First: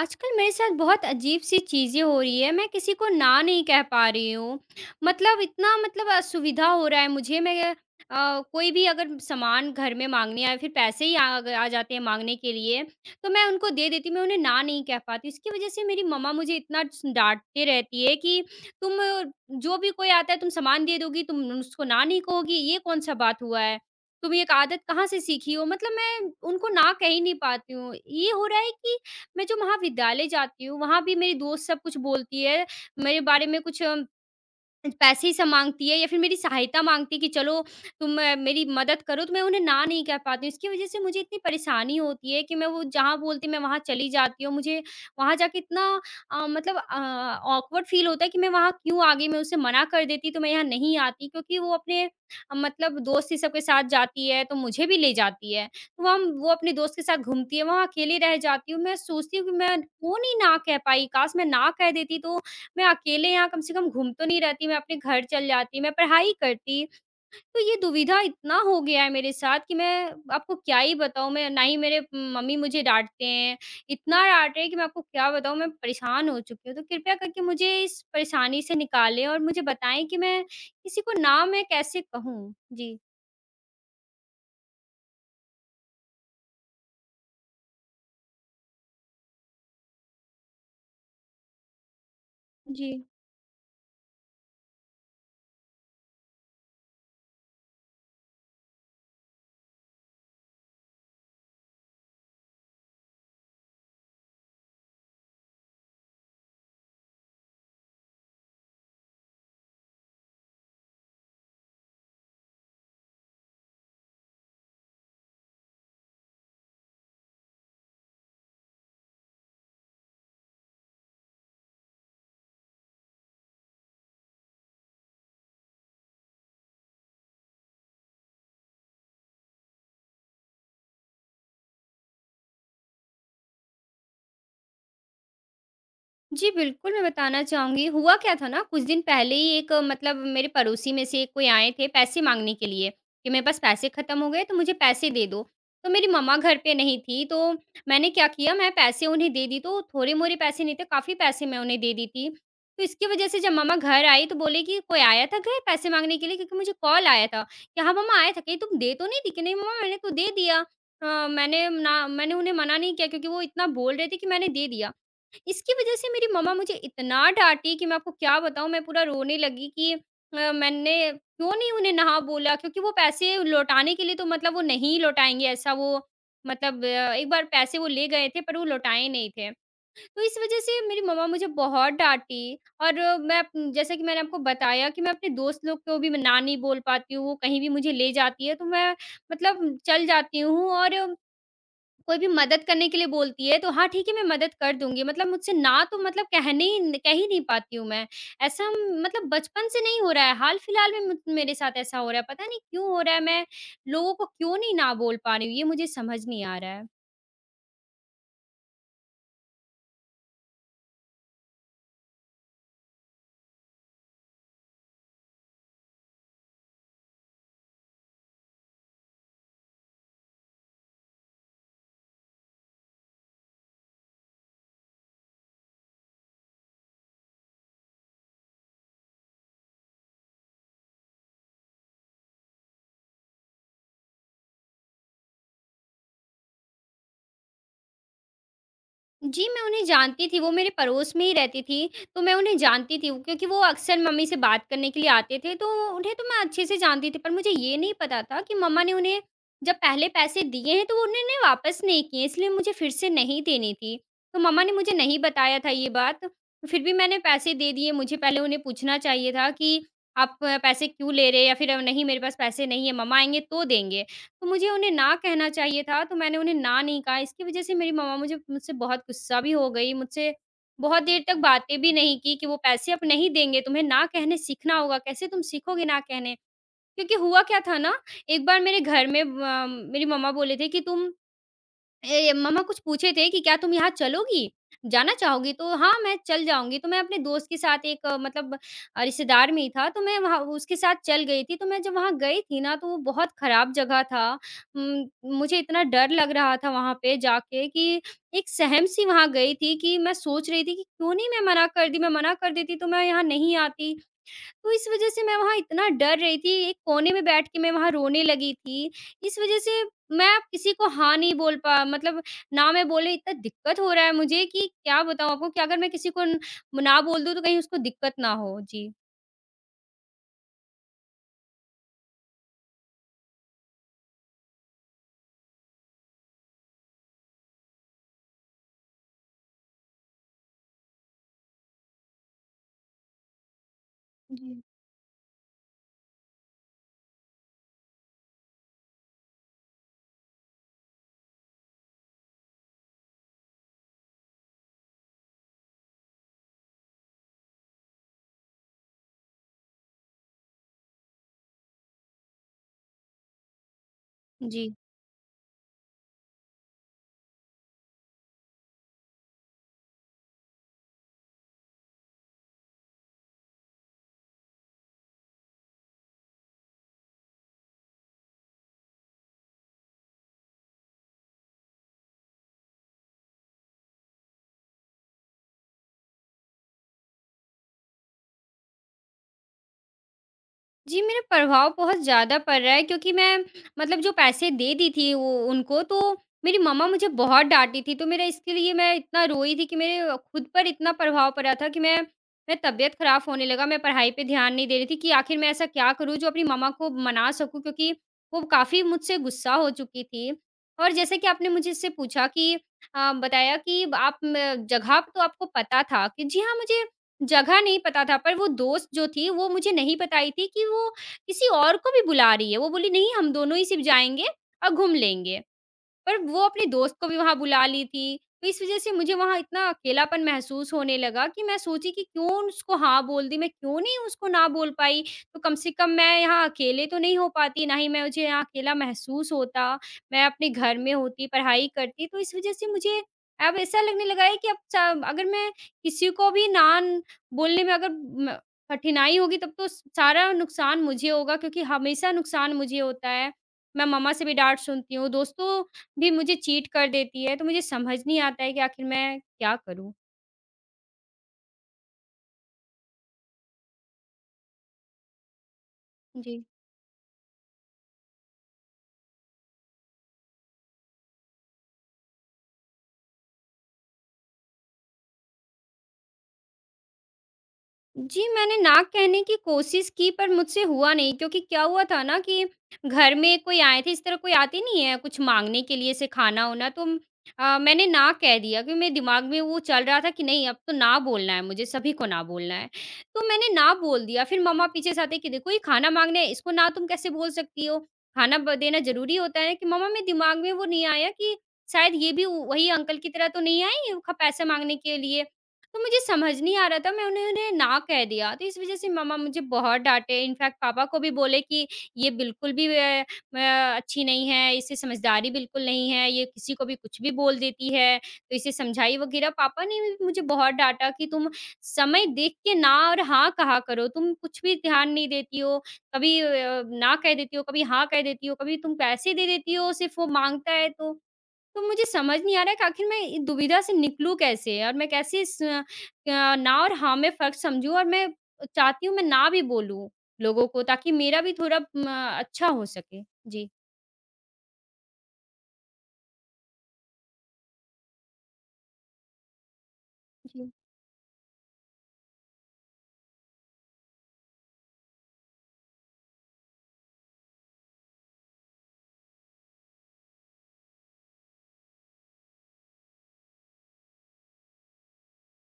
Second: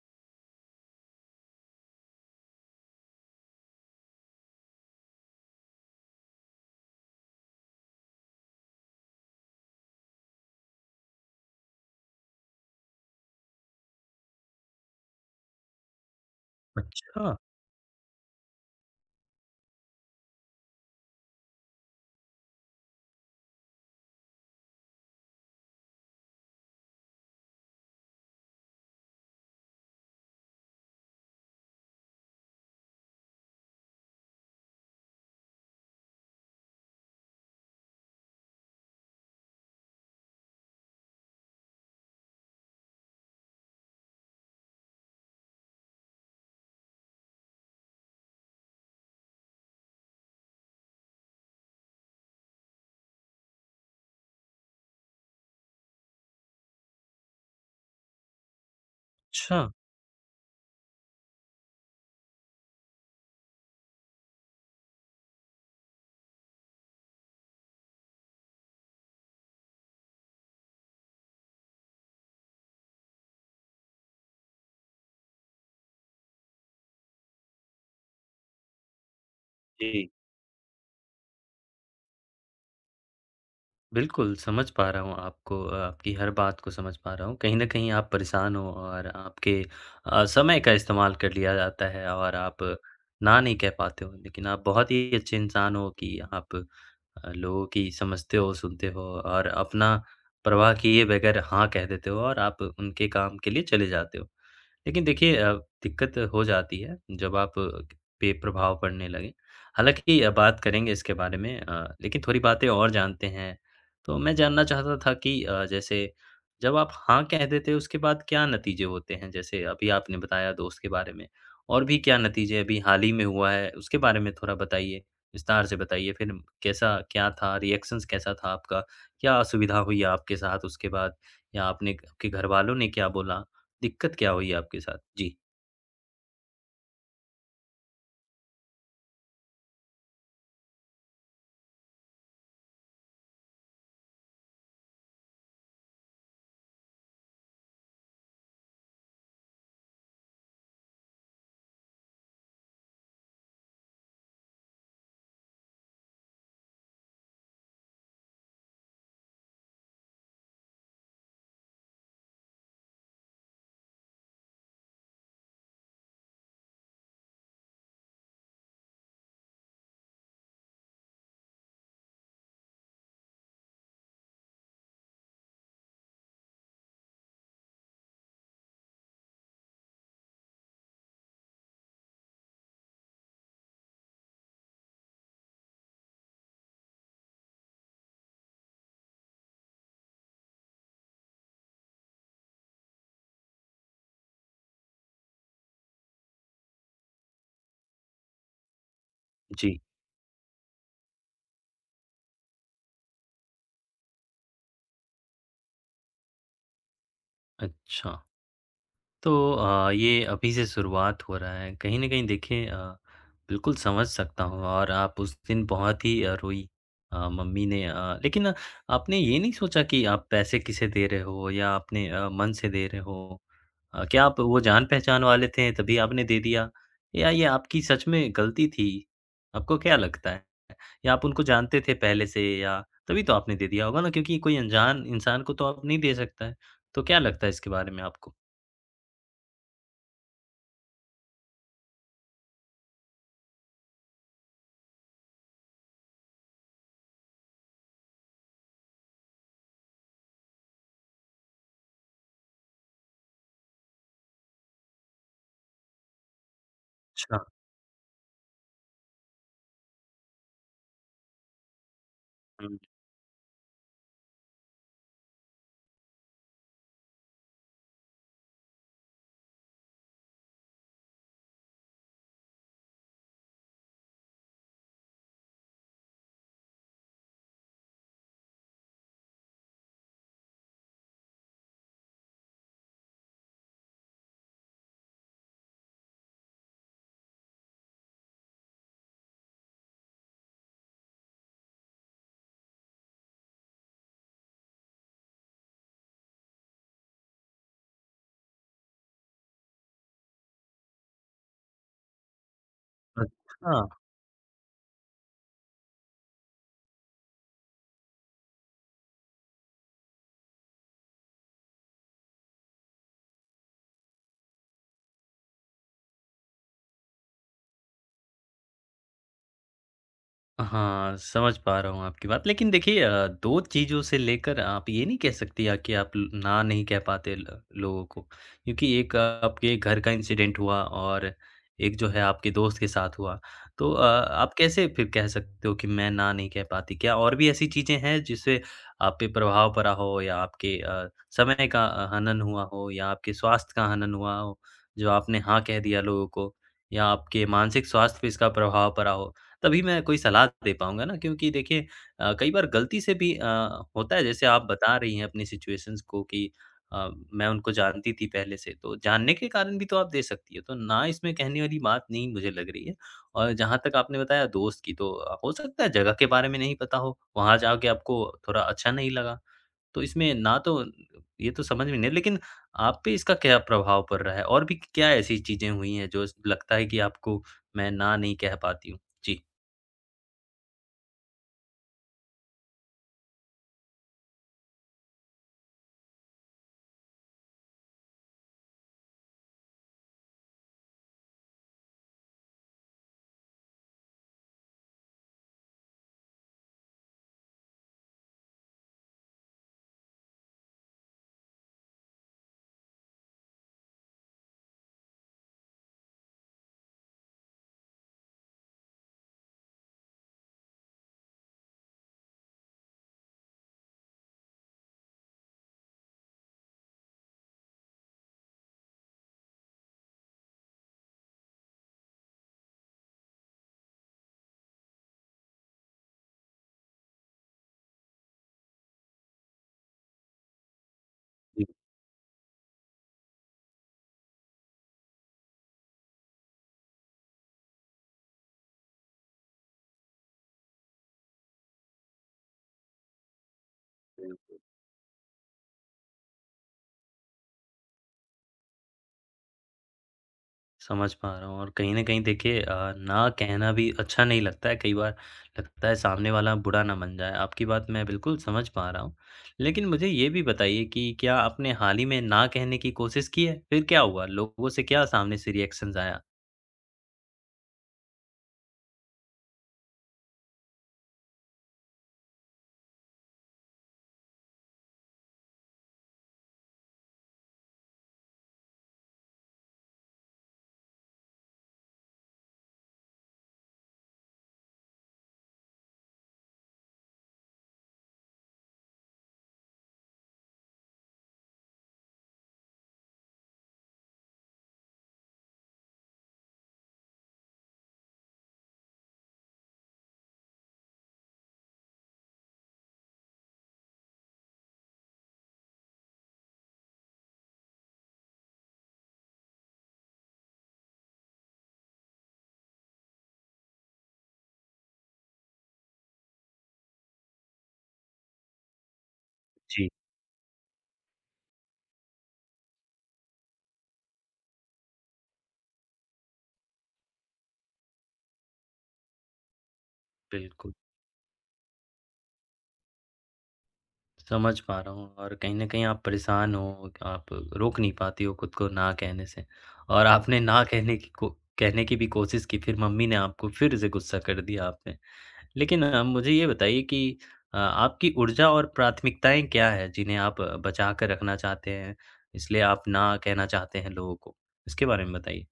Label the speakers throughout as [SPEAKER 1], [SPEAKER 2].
[SPEAKER 1] आजकल मेरे साथ बहुत अजीब-सी चीज़ें हो रही है, मैं किसी को ना नहीं कह पा रही हूँ। मतलब इतना असुविधा हो रहा है मुझे मैं कोई भी अगर सामान घर में माँगने आए फिर पैसे ही आ जाते हैं माँगने के लिए, तो मैं उनको दे देती हूँ, मैं उन्हें ना नहीं कह पाती। इसकी वज़ह से मेरी मम्मा मुझे इतना स
[SPEAKER 2] अच्छा,
[SPEAKER 1] डाँटते रहती है कि, "तुम जो भी कोई आता है तुम सामान दे दोगी, तुम उसको ना नहीं कहोगी, ये कौन-सा बात हुआ है? तुम ये एक आदत कहाँ से सीखी हो?" मतलब मैं उनको ना कह ही नहीं पाती हूँ। ये हो रहा है कि मैं जो महाविद्यालय जाती हूँ, वहाँ भी मेरी दोस्त सब कुछ बोलती है, मेरे बारे में कुछ अम पैसे ही सब माँगती है या फिर मेरी सहायता माँगती है कि चलो तुम मेरी मदद करो तो मैं उन्हें ना नहीं कह पाती हूँ। इसकी वज़ह से मुझे इतनी परेशानी होती है कि मैं वो जहाँ बोलती हूँ मैं वहाँ चली जाती हूँ। मुझे वहाँ जाके इतना अ, मतलब अ, ऑकवर्ड फ़ील होता है कि मैं वहाँ क्यों आ गई? मैं उसे मना कर देती तो मैं यहाँ नहीं आती क्योंकि वो अपने मतलब दोस्त ही सबके साथ जाती है तो मुझे भी ले जाती है। तो वहाँ वो अपने दोस्त के साथ घूमती है, वहाँ अकेली रह जाती हूँ। मैं सोचती हूँ कि
[SPEAKER 2] अच्छा।
[SPEAKER 1] मैं क्यों नहीं ना कह पाई? काश मैं ना कह देती तो मैं अकेले यहाँ कम से कम घूम तो नहीं रहती, मैं अपने घर चल जाती, मैं पढ़ाई करती। तो ये दुविधा इतना हो गया है मेरे साथ कि मैं आपको क्या ही बताऊँ, मैं ना ही मेरे मम्मी मुझे डाँटते हैं, इतना डाँट रहे हैं कि मैं आपको क्या बताऊँ, मैं परेशान हो चुकी हूँ। तो कृपया करके मुझे इस परेशानी से निकालें और मुझे बताएँ
[SPEAKER 2] जी,
[SPEAKER 1] कि मैं किसी को ना मैं कैसे कहूँ? जी।
[SPEAKER 2] बिल्कुल समझ पा रहा हूँ आपको आपकी हर बात को समझ पा रहा हूँ। कहीं न कहीं आप परेशान हो और आपके समय का इस्तेमाल कर लिया जाता है और आप
[SPEAKER 1] जी।
[SPEAKER 2] ना नहीं कह पाते हो। लेकिन आप बहुत ही अच्छे इंसान हो कि आप लोगों की समझते हो, सुनते हो और अपना परवाह किए बगैर हाँ कह देते हो और आप उनके काम के लिए चले जाते हो। लेकिन देखिए दिक्कत हो जाती है जब आप पे प्रभाव पड़ने लगे। हालाँकि बात करेंगे इसके बारे में लेकिन थोड़ी बातें और जानते हैं। तो मैं जानना चाहता था कि जैसे जब आप हाँ कह देते हो उसके बाद क्या नतीजे होते हैं? जैसे अभी आपने बताया दोस्त के बारे में, और भी क्या नतीजे अभी हाल ही में हुआ है उसके बारे में थोड़ा बताइए, विस्तार से बताइए। फिर कैसा क्या था रिएक्शंस कैसा था आपका? क्या असुविधा हुई आपके साथ उसके बाद? या आपने आपके घरवालों ने क्या बोला? दिक्कत क्या हुई आपके साथ? जी,
[SPEAKER 1] जी, बिल्कुल, मैं बताना चाहूँगी। हुआ क्या था ना, कुछ दिन पहले ही एक मतलब मेरे पड़ोसी में से कोई आए थे पैसे माँगने के लिए कि मेरे पास पैसे ख़त्म हो गए, तो मुझे पैसे दे दो। तो मेरी मम्मा घर पे नहीं थी, तो मैंने क्या किया, मैं पैसे उन्हें दे दी, तो थोड़े-मोड़े पैसे नहीं थे, काफ़ी पैसे मैं उन्हें दे दी थी। तो इसकी वजह से जब मम्मा घर आई, तो बोले कि, "कोई आया था घर पैसे माँगने के लिए?" क्योंकि मुझे कॉल आया था कि, "हाँ, मम्मा आया था। कहीं तुम दे तो नहीं दी?" कि, "नहीं, मम्मा, मैंने तो दे दिया।" मैंने उन्हें मना नहीं किया क्योंकि वो इतना बोल रहे थे कि मैंने दे दिया। इसकी वजह से मेरी मम्मा मुझे इतना डाँटी कि मैं आपको क्या बताऊँ मैं पूरा रोने लगी कि मैंने क्यों नहीं उन्हें ना बोला क्योंकि वो पैसे लौटाने के लिए तो मतलब वो नहीं लौटाएँगे ऐसा वो मतलब एक बार पैसे वो ले गए थे पर वो लौटाए नहीं थे। तो इस वजह से मेरी मम्मा मुझे बहुत डाँटी और अ, मैं अप जैसा कि मैंने आपको बताया कि मैं अपने दोस्त लोग को भी मैं ना नहीं बोल पाती हूँ, वो कहीं भी मुझे ले जाती है तो मैं मतलब चल जाती हूँ और कोई भी मदद करने के लिए बोलती है, तो हाँ, ठीक है मैं मदद कर दूँगी। मतलब मुझसे ना तो मतलब कहने ही कह ही नहीं पाती हूँ मैं। ऐसा मतलब बचपन
[SPEAKER 2] जी।
[SPEAKER 1] से नहीं हो रहा है, हाल-फिलहाल में मुझ मेरे साथ ऐसा हो रहा है, पता नहीं क्यों हो रहा है? मैं लोगों को क्यों नहीं ना बोल पा रही हूँ, ये मुझे समझ नहीं आ रहा है।
[SPEAKER 2] अच्छा, तो ये अभी से शुरुआत हो रहा है। कहीं न कहीं देखिए बिल्कुल समझ सकता हूँ और आप उस दिन बहुत ही रोईं मम्मी ने लेकिन आपने ये नहीं सोचा कि आप पैसे किसे दे रहे हो या अपने मन से दे रहे हो? क्या आप वो जान-पहचान वाले थे तभी आपने दे दिया या ये आपकी सच में गलती थी? आपको क्या लगता है? या आप उनको जानते थे पहले से या तभी तो आपने दे दिया होगा ना क्योंकि कोई अनजान इंसान को तो आप नहीं दे सकता है। तो क्या लगता है इसके बारे में आपको?
[SPEAKER 1] जी, मैं उन्हें जानती थी, वो मेरे पड़ोस में ही रहती थी, तो मैं उन्हें जानती थी क्योंकि वो अक्सर मम्मी से बात करने के लिए आते थे, तो उन्हें तो मैं अच्छे से जानती थी। पर मुझे ये नहीं पता था कि मम्मा ने उन्हें जब पहले पैसे दिए हैं, तो वो उन्होंने वापस नहीं किए, इसलिए मुझे फिर से नहीं देने थी। तो मम्मा ने मुझे नहीं बताया था ये बात, तो फिर भी मैंने
[SPEAKER 2] अच्छा।
[SPEAKER 1] पैसे दे दिए। मुझे पहले उन्हें पूछना चाहिए था कि, "आप पैसे क्यों ले रहे हैं?" या फिर "नहीं, मेरे पास पैसे
[SPEAKER 2] हुँ।
[SPEAKER 1] नहीं है, मम्मा आएँगे तो देंगे।" तो मुझे उन्हें ना कहना चाहिए था, तो मैंने उन्हें ना नहीं कहा, इसकी वज़ह से मेरी मम्मा मुझे मुझसे बहुत गुस्सा भी हो गई, मुझसे बहुत देर तक बातें भी नहीं की कि वो पैसे अब नहीं देंगे, तुम्हें ना कहने सीखना होगा, कैसे तुम सीखोगे ना कहने? क्योंकि हुआ क्या था ना, एक बार मेरे घर में मेरी मम्मा बोले थे कि तुम ए, मम्मा कुछ पूछे थे कि क्या तुम यहाँ चलोगी? जाना चाहोगी? तो हाँ, मैं चल जाऊँगी। तो मैं अपने दोस्त के साथ एक रिश्तेदार में ही था, तो मैं वहाँ उसके साथ चल गई थी। तो मैं जब वहाँ गई थी ना, तो वो बहुत खराब जगह था। उम, मुझे इतना डर लग रहा था वहाँ पे जाके कि एक सहम-सी वहाँ गई थी कि मैं सोच रही थी कि क्यों नहीं मैं मना कर दी? मैं मना कर देती तो मैं यहाँ नहीं
[SPEAKER 2] अच्छा।
[SPEAKER 1] आती। तो इस वज़ह से मैं वहाँ इतना डर रही थी, एक कोने में बैठ के मैं वहाँ रोने लगी थी। इस वज़ह से मैं अब किसी को हाँ नहीं बोल पा मतलब ना मैं बोले इतना दिक्कत हो रहा है मुझे कि क्या बताऊँ आपको कि अगर मैं किसी को न ना बोल दूँ तो कहीं उसको दिक्कत ना हो। जी।
[SPEAKER 2] हाँ, समझ पा रहा हूँ आपकी बात। लेकिन देखिए 2 चीज़ों से लेकर आप ये नहीं कह सकती या कि आप ल ना नहीं कह पाते ल लोगों को। क्योंकि एक आपके घर का इंसिडेंट हुआ और एक जो है आपके दोस्त के साथ हुआ। तो आप
[SPEAKER 1] जी।
[SPEAKER 2] कैसे फिर कह सकते हो कि मैं ना नहीं कह पाती? क्या और भी ऐसी चीज़ें हैं जिससे आप पे प्रभाव पड़ा हो या आपके समय का हनन हुआ हो या आपके स्वास्थ्य का हनन हुआ हो, जो आपने हाँ कह दिया लोगों को या आपके मानसिक स्वास्थ्य पे इसका प्रभाव पड़ा हो? तभी मैं कोई सलाह दे पाऊँगा ना क्योंकि देखिए कई बार गलती से भी होता है जैसे आप
[SPEAKER 1] जी।
[SPEAKER 2] बता रही हैं अपनी सिचुएशंस को कि अ, मैं उनको जानती थी पहले से, तो जानने के कारण भी तो आप दे सकती हैं, तो ना इसमें कहने वाली बात नहीं मुझे लग रही है। और जहाँ तक आपने बताया दोस्त की तो हो सकता है जगह के बारे में नहीं पता हो, वहाँ जाके आपको थोड़ा अच्छा नहीं लगा, तो इसमें ना तो ये तो समझ में नहीं लेकिन आप पे इसका क्या प्रभाव पड़ रहा है? और भी क्या ऐसी चीज़ें हुई हैं जो स लगता है कि आपको मैं ना नहीं कह पाती हूँ? जी।
[SPEAKER 1] जी, मेरा प्रभाव बहुत ज़्यादा पड़ रहा है क्योंकि मैं मतलब जो पैसे दे दी थी वो उनको तो मेरी मम्मा मुझे बहुत डाँटी थी, तो मेरा इसके लिए मैं इतना रोई थी कि मेरे खुद पर इतना प्रभाव पड़ा था कि मैं तबीयत ख़राब होने लगा, मैं पढ़ाई पे ध्यान नहीं दे रही थी कि आखिर मैं ऐसा क्या करूँ जो अपनी मम्मा को मना सकूँ क्योंकि वो काफ़ी मुझसे गुस्सा हो चुकी थी। और जैसे कि आपने मुझे इससे पूछा कि अ, बताया कि आप म जगह तो आपको पता था कि जी हाँ, मुझे जगह नहीं पता था, पर वो दोस्त जो थी, वो मुझे नहीं बताई थी कि वो किसी और को भी बुला रही है। वो बोली, "नहीं, हम दोनों ही सिर्फ़ जाएँगे और घूम लेंगे।" पर वो अपने दोस्त को भी वहाँ बुला ली थी, तो इस वज़ह से मुझे वहाँ इतना अकेलापन महसूस होने लगा कि मैं सोची कि क्यों उसको हाँ बोल दी, मैं क्यों नहीं उसको ना बोल पाई? तो कम से कम मैं यहाँ अकेले तो नहीं हो पाती, ना ही मैं मुझे यहाँ अकेला महसूस होता। मैं अपने घर में होती, पढ़ाई करती, तो इस वज़ह से मुझे अब ऐसा लगने लगा है कि अब च अगर मैं किसी को भी ना न बोलने में अगर म कठिनाई होगी तब तो स सारा नुकसान मुझे होगा क्योंकि हमेशा नुकसान मुझे होता है। मैं मम्मा से भी
[SPEAKER 2] बिल्कुल।
[SPEAKER 1] डाँट सुनती हूँ, दोस्तों भी मुझे चीट कर देती है, तो मुझे समझ नहीं आता है कि आखिर मैं क्या करूँ?
[SPEAKER 2] समझ पा रहा हूँ और कहीं न कहीं देखिए ना कहना भी अच्छा नहीं लगता है कई बार लगता है सामने
[SPEAKER 1] जी।
[SPEAKER 2] वाला बुरा ना मान जाए। आपकी बात मैं बिल्कुल समझ पा रहा हूँ। लेकिन मुझे ये भी बताइए कि क्या आपने हाल ही में ना कहने की कोशिश की है? फिर क्या हुआ? लोगों से क्या सामने से रिएक्शंस आया?
[SPEAKER 1] जी, मैंने ना कहने की कोशिश की पर मुझसे हुआ नहीं क्योंकि क्या हुआ था ना कि घर में कोई आए थे, इस तरह कोई आते नहीं है कुछ माँगने के लिए, ऐसे खाना-वाना तो मैंने ना कह दिया क्योंकि मेरे दिमाग में वो चल रहा था कि नहीं अब तो ना बोलना है मुझे, सभी को ना बोलना है। तो मैंने ना बोल दिया, फिर मम्मा पीछे से आते कि देखो ये खाना माँगने है, इसको ना तुम कैसे बोल सकती हो? खाना ब देना ज़रूरी होता है कि मम्मा मेरे दिमाग में वो नहीं आया कि शायद ये भी वही अंकल की तरह तो नहीं आए हैं ख पैसे माँगने के लिए। तो मुझे समझ नहीं आ रहा था, मैं उन्हें उन्हें ना कह दिया, तो इस वज़ह से मम्मा मुझे बहुत डाँटे, इनफैक्ट पापा को भी बोले कि ये बिल्कुल भी अ, म अच्छी नहीं है, इससे समझदारी बिल्कुल नहीं है, ये किसी को भी कुछ भी बोल देती है, तो इसे समझाई वगैरह पापा ने भी मुझे बहुत डाँटा कि तुम समय देख के ना और हाँ कहा करो, तुम कुछ भी ध्यान नहीं देती हो, कभी ना कह देती हो, कभी हाँ कह देती हो, कभी तुम पैसे दे देती हो,
[SPEAKER 2] जी।
[SPEAKER 1] सिर्फ़ वो माँगता है तो। तो मुझे समझ नहीं आ रहा है कि आखिर मैं इ दुविधा से निकलूँ कैसे? और मैं कैसे इस ना और हाँ में फ़र्क समझूँ और मैं चाहती हूँ मैं ना भी बोलूँ लोगों को
[SPEAKER 2] बिल्कुल,
[SPEAKER 1] ताकि मेरा भी थोड़ा म अच्छा हो सके। जी।
[SPEAKER 2] समझ पा रहा हूँ और कहीं न कहीं आप परेशान हो, आप रोक नहीं पाती हो खुद को ना कहने से और आपने
[SPEAKER 1] जी।
[SPEAKER 2] कहने की भी कोशिश की फिर मम्मी ने आपको फिर से गुस्सा कर दिया आप पे। लेकिन मुझे ये बताइए कि आपकी ऊर्जा और प्राथमिकताएँ क्या हैं, जिन्हें आप बचा कर रखना चाहते हैं, इसलिए आप ना कहना चाहते हैं लोगों को? इसके बारे में बताइए।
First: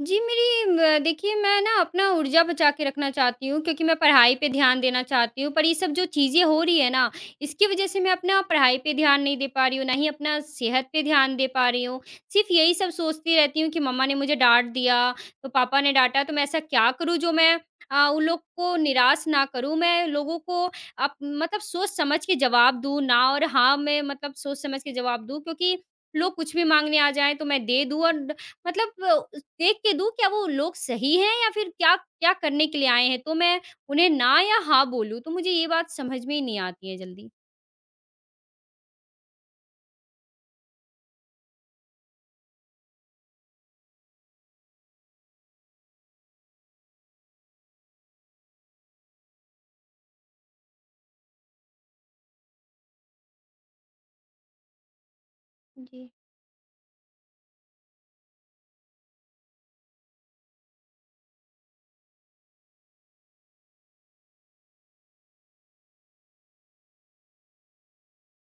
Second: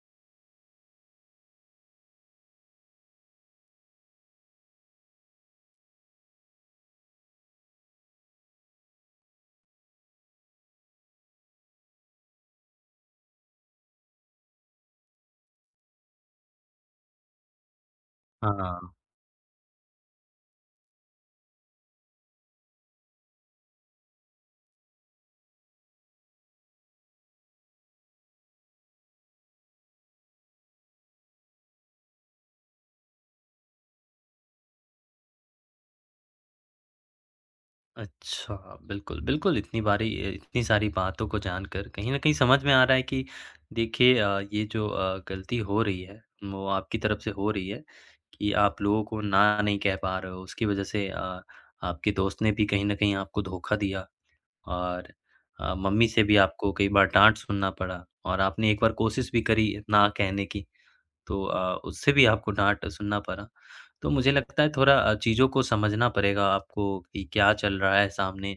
[SPEAKER 1] जी, मेरी म देखिए मैं ना अपना ऊर्जा बचा के रखना चाहती हूँ क्योंकि मैं पढ़ाई पे ध्यान देना चाहती हूँ, पर ये सब जो चीज़ें हो रही है ना, इसकी वज़ह से मैं अपना पढ़ाई पे ध्यान नहीं दे पा रही हूँ, ना ही अपना सेहत पे ध्यान दे पा रही हूँ। सिर्फ़ यही सब सोचती रहती हूँ कि मम्मा ने मुझे डाँट दिया, तो पापा ने डाँटा तो मैं ऐसा क्या करूँ जो मैं उन लोग को
[SPEAKER 2] हाँ।
[SPEAKER 1] निराश ना करूँ, मैं लोगों को अप मतलब सोच समझ के जवाब दूँ ना और हाँ, मैं मतलब सोच समझ के जवाब दूँ क्योंकि लोग कुछ भी माँगने आ जाएँ तो मैं दे दूँ और मतलब देख के दूँ क्या वो लोग सही हैं या फिर क्या क्या करने के लिए आए हैं? तो मैं उन्हें ना या हाँ बोलूँ, तो मुझे ये बात समझ में ही नहीं आती है जल्दी।
[SPEAKER 2] अच्छा, बिल्कुल, बिल्कुल इतनी बारी इतनी सारी बातों को जानकर कहीं न कहीं समझ में आ रहा है कि देखिए ये जो गलती हो रही है, वो आपकी तरफ से हो रही है कि आप लोगों को ना नहीं कह पा रहे हो। उसकी वजह से आपके दोस्त ने भी कहीं न कहीं आपको धोखा दिया। और मम्मी
[SPEAKER 1] जी,
[SPEAKER 2] से भी आपको कई बार डाँट सुनना पड़ा और आपने एक बार कोशिश भी करी ना कहने की, तो उससे भी आपको डाँट सुनना पड़ा। तो मुझे लगता है थोड़ा चीज़ों को समझना पड़ेगा आपको कि क्या चल रहा है सामने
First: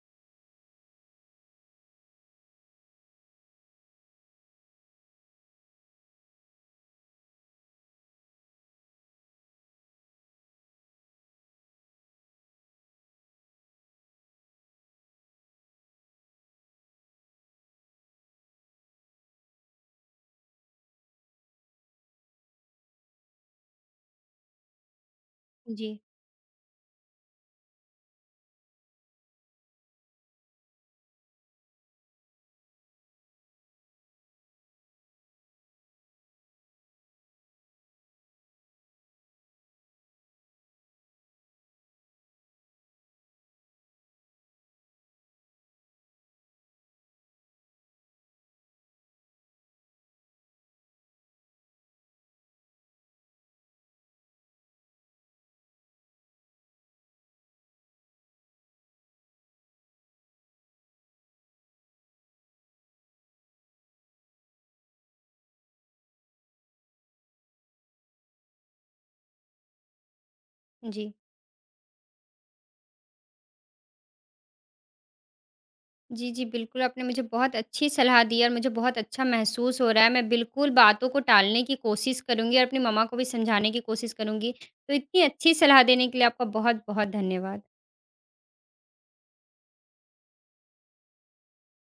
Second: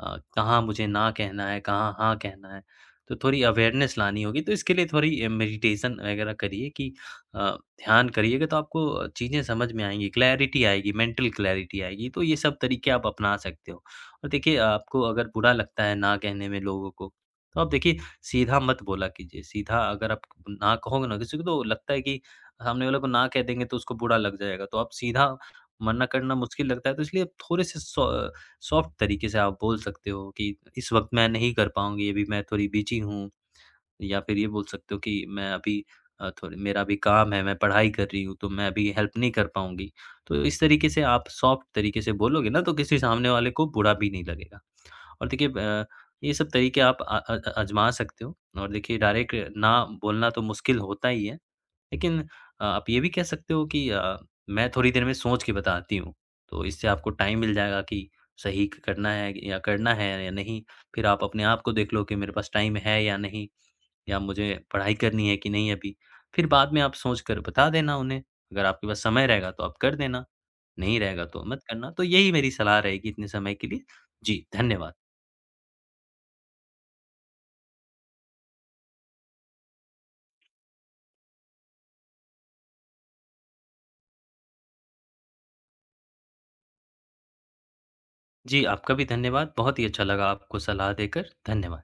[SPEAKER 2] कहाँ मुझे ना कहना है, कहाँ हाँ कहना है। तो थोड़ी अवेयरनेस लानी होगी, तो इसके लिए थोड़ी मेडिटेशन वगैरह करिए कि अ, ध्यान करिएगा तो आपको चीज़ें समझ में आएँगी, क्लैरिटी आएगी, मेंटल क्लैरिटी आएगी। तो ये सब तरीके आप अपना सकते हो। और देखिए आपको अगर बुरा लगता है ना कहने में लोगों को, तो आप देखिए सीधा मत बोला कीजिए। सीधा अगर आप ना कहोगे ना किसी को तो लगता है कि सामने वाले को ना कह देंगे तो उसको बुरा लग जाएगा। तो आप सीधा
[SPEAKER 1] जी,
[SPEAKER 2] मना करना मुश्किल लगता है, तो इसलिए थोड़े-से सौ सॉफ्ट तरीके से आप बोल सकते हो कि इस वक़्त मैं नहीं कर पाऊँगी, अभी मैं थोड़ी बिज़ी हूँ या फिर ये बोल सकते हो कि मैं अभी थोड़ी मेरा अभी काम है, मैं पढ़ाई कर रही हूँ, तो मैं अभी हेल्प नहीं कर पाऊँगी। तो इस तरीके से आप सॉफ्ट तरीके से बोलोगे ना, तो किसी सामने वाले को बुरा भी नहीं लगेगा। और देखिए ये सब तरीके आप आज़मा सकते हो और देखिए डायरेक्ट ना बोलना तो मुश्किल होता ही है। लेकिन आप ये भी कह सकते हो कि मैं थोड़ी देर में सोच के बताती हूँ, तो इससे आपको टाइम मिल जाएगा कि सही क करना है या नहीं। फिर आप अपने आप को देख लो कि मेरे पास टाइम है या नहीं या मुझे पढ़ाई करनी है कि नहीं अभी। फिर बाद में आप सोच कर बता देना उन्हें, अगर आपके पास समय रहेगा तो आप कर देना, नहीं
[SPEAKER 1] जी।
[SPEAKER 2] रहेगा तो मत करना। तो यही मेरी सलाह रहेगी इतने समय के लिए। जी, धन्यवाद।
[SPEAKER 1] जी, जी, बिल्कुल, आपने मुझे बहुत अच्छी सलाह दी और मुझे बहुत अच्छा महसूस हो रहा है। मैं बिल्कुल बातों को टालने की कोशिश करूँगी और अपनी मम्मा को भी समझाने की कोशिश करूँगी। तो इतनी अच्छी सलाह देने के लिए आपका बहुत-बहुत धन्यवाद।
[SPEAKER 2] जी, आपका भी धन्यवाद। बहुत ही अच्छा लगा आपको सलाह देकर। धन्यवाद।